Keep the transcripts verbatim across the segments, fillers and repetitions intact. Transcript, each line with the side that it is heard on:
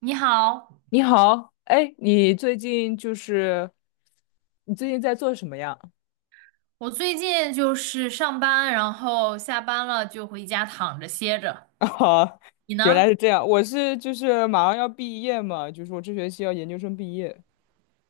right: 你好，
left: 你好，哎，你最近就是你最近在做什么呀？
right: 我最近就是上班，然后下班了就回家躺着歇着。
left: 啊，
right: 你
left: 原来
right: 呢？
left: 是这样，我是就是马上要毕业嘛，就是我这学期要研究生毕业，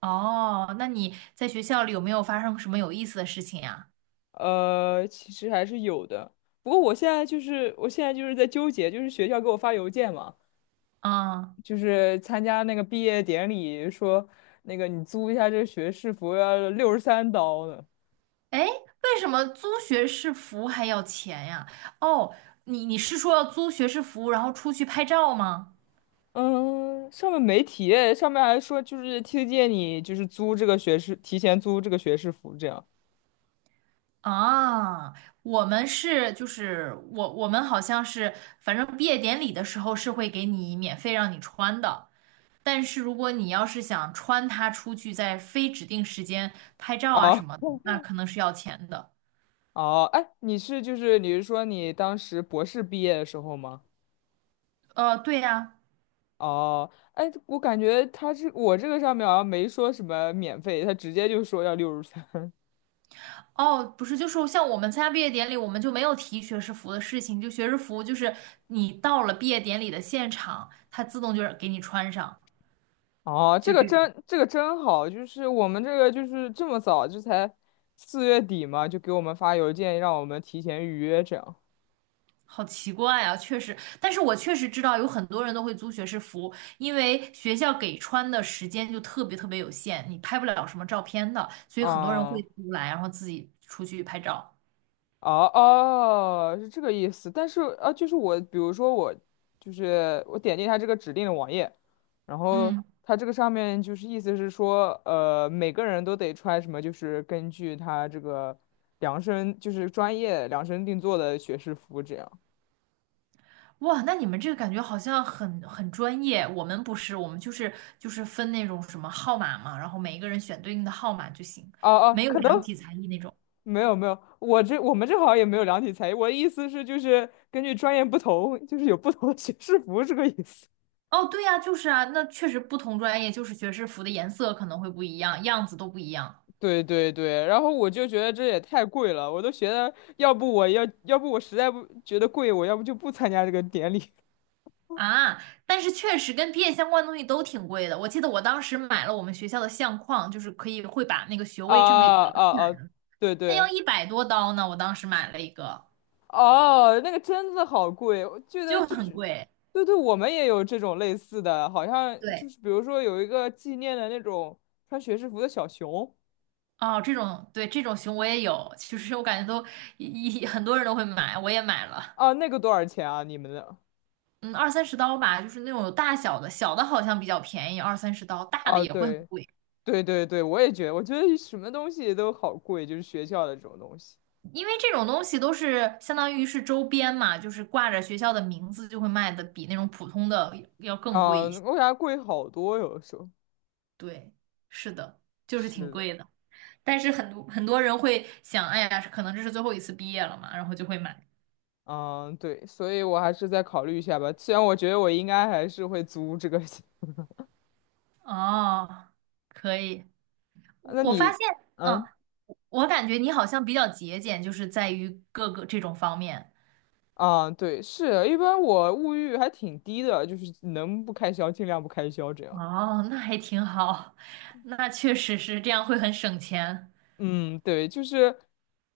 right: 哦，那你在学校里有没有发生什么有意思的事情呀？
left: 呃，其实还是有的，不过我现在就是我现在就是在纠结，就是学校给我发邮件嘛，
right: 啊，
left: 就是参加那个毕业典礼，说那个你租一下这个学士服要六十三刀呢。
right: 哎，为什么租学士服还要钱呀？哦，你你是说要租学士服，然后出去拍照吗？
left: 嗯，上面没提诶，上面还说就是推荐你就是租这个学士，提前租这个学士服这样。
right: 啊，我们是就是我我们好像是，反正毕业典礼的时候是会给你免费让你穿的。但是如果你要是想穿它出去，在非指定时间拍照啊
left: 哦
right: 什么的，那可能是要钱的。
left: 哦，哎，你是就是你是说你当时博士毕业的时候吗？
right: 呃，对呀，
left: 哦，哎，我感觉他这我这个上面好像没说什么免费，他直接就说要六十三。
right: 哦，不是，就是像我们参加毕业典礼，我们就没有提学士服的事情，就学士服就是你到了毕业典礼的现场，它自动就是给你穿上，
left: 哦，这
right: 就
left: 个
right: 这种。
left: 真这个真好，就是我们这个就是这么早，这才四月底嘛，就给我们发邮件让我们提前预约这样。
right: 好奇怪啊，确实，但是我确实知道有很多人都会租学士服，因为学校给穿的时间就特别特别有限，你拍不了什么照片的，所以很多人会
left: 啊。
right: 租来，然后自己出去拍照。
left: 哦哦，是这个意思。但是啊，就是我，比如说我，就是我点进他这个指定的网页，然后
right: 嗯，
left: 他这个上面就是意思是说，呃，每个人都得穿什么，就是根据他这个量身，就是专业量身定做的学士服这样。
right: 哇，那你们这个感觉好像很很专业，我们不是，我们就是就是分那种什么号码嘛，然后每一个人选对应的号码就行，
left: 哦哦，
right: 没有
left: 可能
right: 量体裁衣那种。
left: 没有没有，我这我们这好像也没有量体裁衣。我的意思是，就是根据专业不同，就是有不同的学士服这个意思。
right: 哦，对呀，就是啊，那确实不同专业就是学士服的颜色可能会不一样，样子都不一样
left: 对对对，然后我就觉得这也太贵了，我都觉得要不我要要不我实在不觉得贵，我要不就不参加这个典礼。
right: 啊。但是确实跟毕业相关的东西都挺贵的，我记得我当时买了我们学校的相框，就是可以会把那个学
left: 啊
right: 位证给裱起来，
left: 啊啊！对
right: 那要
left: 对，
right: 一百多刀呢，我当时买了一个，
left: 哦，那个真的好贵，我记得
right: 就
left: 就
right: 很
left: 是，
right: 贵。
left: 对对，我们也有这种类似的，好像就
right: 对。
left: 是比如说有一个纪念的那种穿学士服的小熊
right: 哦，这种，对，这种熊我也有，其实我感觉都一一很多人都会买，我也买了，
left: 啊，那个多少钱啊？你们的？
right: 嗯，二三十刀吧，就是那种有大小的，小的好像比较便宜，二三十刀，大的
left: 啊，
right: 也会很
left: 对
right: 贵，
left: 对对对，我也觉得，我觉得什么东西都好贵，就是学校的这种东西。
right: 因为这种东西都是相当于是周边嘛，就是挂着学校的名字就会卖的比那种普通的要更贵
left: 啊，
right: 一些，
left: 为啥贵好多，有的时候。
right: 对，是的，就是挺
left: 是的，
right: 贵的，但是很多很多人会想，哎呀，可能这是最后一次毕业了嘛，然后就会买，
left: 嗯，对，所以我还是再考虑一下吧。虽然我觉得我应该还是会租这个，
right: 哦，可以，我
left: 那
right: 我发
left: 你，
right: 现。嗯，
left: 嗯，
right: 我感觉你好像比较节俭，就是在于各个这种方面。
left: 啊，对，是，一般我物欲还挺低的，就是能不开销尽量不开销这样。
right: 哦，那还挺好，那确实是这样会很省钱。
left: 嗯，对，就是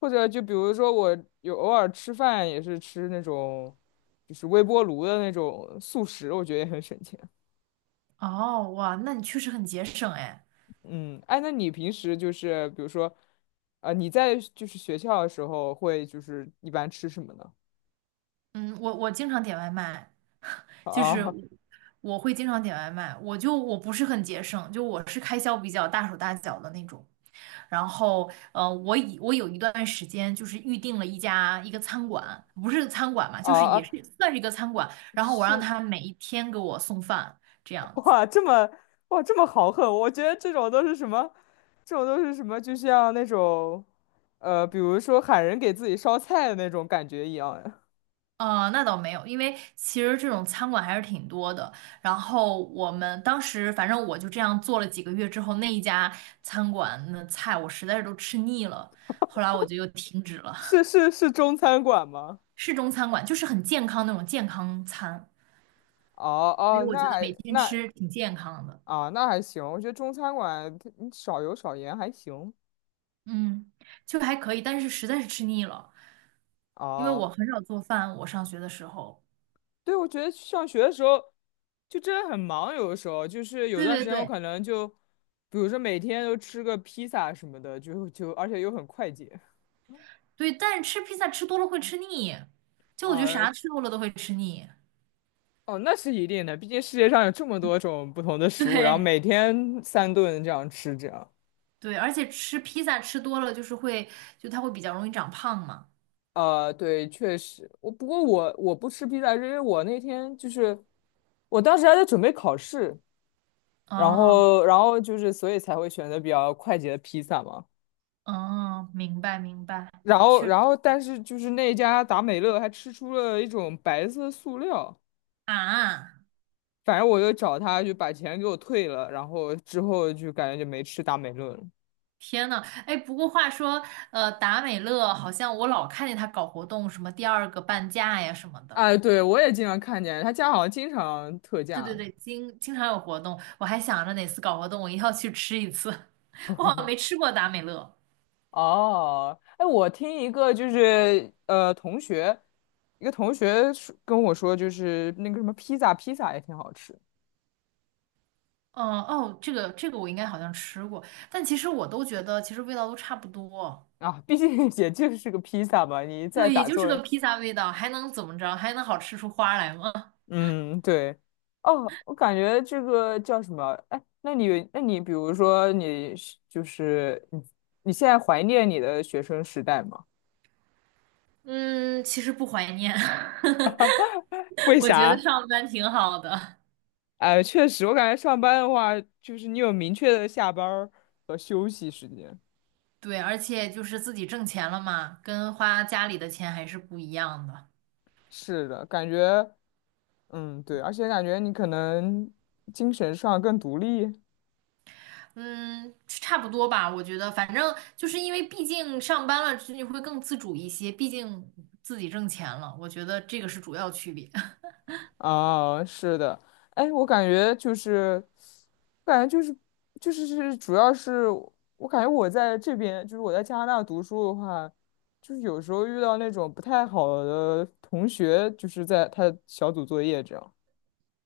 left: 或者就比如说我有偶尔吃饭也是吃那种就是微波炉的那种速食，我觉得也很省钱。
right: 哦，哇，那你确实很节省哎。
left: 嗯，哎，那你平时就是比如说，啊，你在就是学校的时候会就是一般吃什么呢？
right: 嗯，我我经常点外卖。就是我
left: 啊
right: 我会经常点外卖，我就我不是很节省，就我是开销比较大手大脚的那种。然后，呃，我以我有一段时间就是预定了一家一个餐馆，不是餐馆嘛，
left: 啊
right: 就是也
left: 啊！
right: 是算是一个餐馆。然后我让
left: 是
right: 他每一天给我送饭，这样 子。
left: 哇，这么哇这么豪横，我觉得这种都是什么？这种都是什么？就像那种，呃，比如说喊人给自己烧菜的那种感觉一样呀。
right: 呃，那倒没有，因为其实这种餐馆还是挺多的。然后我们当时反正我就这样做了几个月之后，那一家餐馆的菜我实在是都吃腻了，后来我就又停止了。
left: 是是是，中餐馆吗？
right: 市中餐馆，就是很健康那种健康餐，
left: 哦
right: 所以
left: 哦，
right: 我觉
left: 那
right: 得每
left: 还
right: 天
left: 那
right: 吃挺健康的，
left: 啊那还行，我觉得中餐馆它你少油少盐还行。
right: 嗯，就还可以，但是实在是吃腻了，因为
left: 哦。
right: 我很少做饭，我上学的时候，
left: 对，我觉得上学的时候就真的很忙，有的时候就是有
right: 对
left: 段时
right: 对
left: 间我
right: 对
left: 可能就，比如说每天都吃个披萨什么的，就就而且又很快捷
right: 对，但是吃披萨吃多了会吃腻，就我觉得
left: 啊，
right: 啥吃多了都会吃腻，
left: 哦，那是一定的，毕竟世界上有这么多种不同的食物，然后
right: 对
left: 每天三顿这样吃，着。样，
right: 对，而且吃披萨吃多了就是会，就它会比较容易长胖嘛，
left: 呃，对，确实，我不过我我不吃披萨，是因为我那天就是我当时还在准备考试，然
right: 哦
left: 后然后就是所以才会选择比较快捷的披萨嘛。
right: 哦，明白明白，
left: 然后，
right: 确实
left: 然后，但是就是那家达美乐还吃出了一种白色塑料，
right: 啊。
left: 反正我又找他就把钱给我退了，然后之后就感觉就没吃达美乐了。
right: 天呐，哎，不过话说，呃，达美乐好像我老看见他搞活动，什么第二个半价呀什么的。
left: 哎，对，我也经常看见他家好像经常特
right: 对对
left: 价。
right: 对，经经常有活动，我还想着哪次搞活动我一定要去吃一次。我好像没吃过达美乐。
left: 哦，哎，我听一个就是呃同学，一个同学说跟我说，就是那个什么披萨，披萨也挺好吃
right: 嗯，哦，这个这个我应该好像吃过，但其实我都觉得其实味道都差不多。
left: 啊，毕竟也就是个披萨嘛，你再
right: 对，也
left: 咋
right: 就是
left: 做，
right: 个披萨味道，还能怎么着？还能好吃出花来吗？
left: 嗯，对。哦，我感觉这个叫什么？哎，那你，那你，比如说你是就是你，你现在怀念你的学生时代吗？
right: 嗯，其实不怀念，
left: 为
right: 我觉得
left: 啥？
right: 上班挺好的。
left: 哎，确实，我感觉上班的话，就是你有明确的下班儿和休息时间。
right: 对，而且就是自己挣钱了嘛，跟花家里的钱还是不一样的。
left: 是的，感觉，嗯，对，而且感觉你可能精神上更独立。
right: 嗯，差不多吧，我觉得，反正就是因为毕竟上班了，就你会更自主一些，毕竟自己挣钱了，我觉得这个是主要区别。
left: 啊，是的，哎，我感觉就是，感觉就是就是是，主要是我感觉我在这边，就是我在加拿大读书的话，就是有时候遇到那种不太好的同学，就是在他小组作业这样。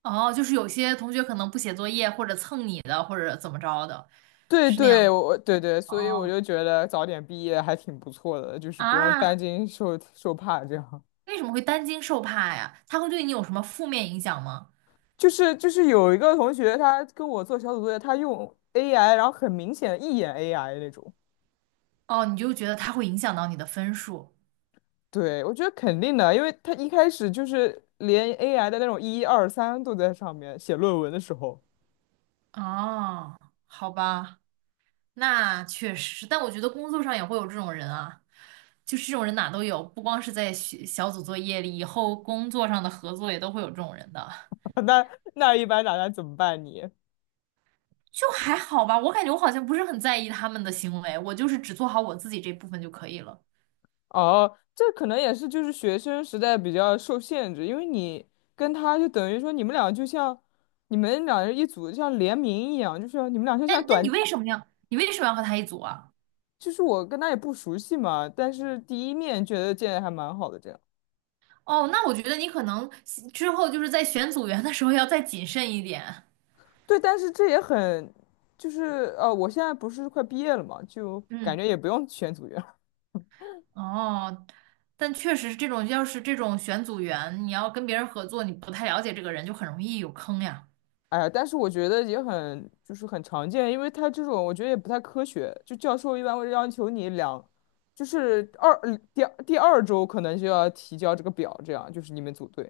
right: 哦，就是有些同学可能不写作业，或者蹭你的，或者怎么着的，
left: 对
right: 是那样
left: 对，
right: 吗
left: 我对对，所以我
right: 哦，
left: 就觉得早点毕业还挺不错的，就是不用担
right: 啊，
left: 惊受受怕这样。
right: 为什么会担惊受怕呀？他会对你有什么负面影响吗？
left: 就是就是有一个同学，他跟我做小组作业，他用 A I，然后很明显一眼 A I 那种。
right: 哦，你就觉得他会影响到你的分数。
left: 对，我觉得肯定的啊，因为他一开始就是连 A I 的那种一二三都在上面写论文的时候，
right: 哦，好吧。那确实，但我觉得工作上也会有这种人啊，就是这种人哪都有，不光是在学小组作业里，以后工作上的合作也都会有这种人的。
left: 那那一般大家怎么办你？
right: 就还好吧，我感觉我好像不是很在意他们的行为，我就是只做好我自己这部分就可以了。
left: 哦，这可能也是就是学生时代比较受限制，因为你跟他就等于说你们俩就像你们俩人一组，就像联名一样，就是你们俩就
right: 那
left: 像
right: 那你
left: 短，
right: 为什么要你为什么要和他一组啊？
left: 就是我跟他也不熟悉嘛，但是第一面觉得见的还蛮好的这样。
right: 哦，那我觉得你可能之后就是在选组员的时候要再谨慎一点。
left: 对，但是这也很，就是呃，我现在不是快毕业了嘛，就感
right: 嗯。
left: 觉也不用选组员。
right: 哦，但确实是这种，要是这种选组员，你要跟别人合作，你不太了解这个人，就很容易有坑呀。
left: 哎呀，但是我觉得也很，就是很常见，因为他这种我觉得也不太科学。就教授一般会要求你两，就是二嗯第二第二周可能就要提交这个表，这样就是你们组队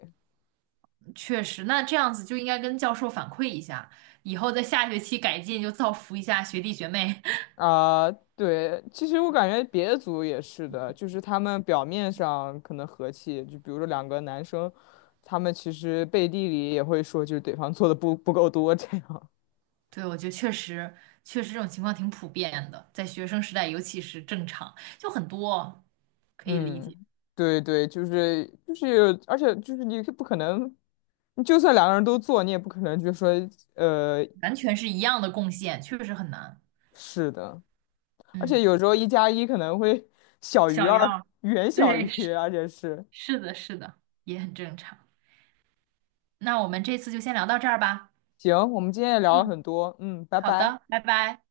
right: 确实，那这样子就应该跟教授反馈一下，以后在下学期改进，就造福一下学弟学妹。
left: 啊。对，其实我感觉别的组也是的，就是他们表面上可能和气，就比如说两个男生，他们其实背地里也会说，就是对方做的不不够多这样。
right: 对，我觉得确实，确实这种情况挺普遍的，在学生时代尤其是正常，就很多可以理
left: 嗯，
right: 解，
left: 对对，就是就是，而且就是你不可能，你就算两个人都做，你也不可能就说呃
right: 完全是一样的贡献，确实很难。
left: 是的，而且
right: 嗯，
left: 有时候一加一可能会小于
right: 小于
left: 二，
right: 二，
left: 远小于，
right: 对，是
left: 而且是
right: 是的，是的，也很正常。那我们这次就先聊到这儿吧。
left: 行，我们今天也聊了
right: 嗯。
left: 很多，嗯，拜
right: 好
left: 拜。
right: 的，拜拜。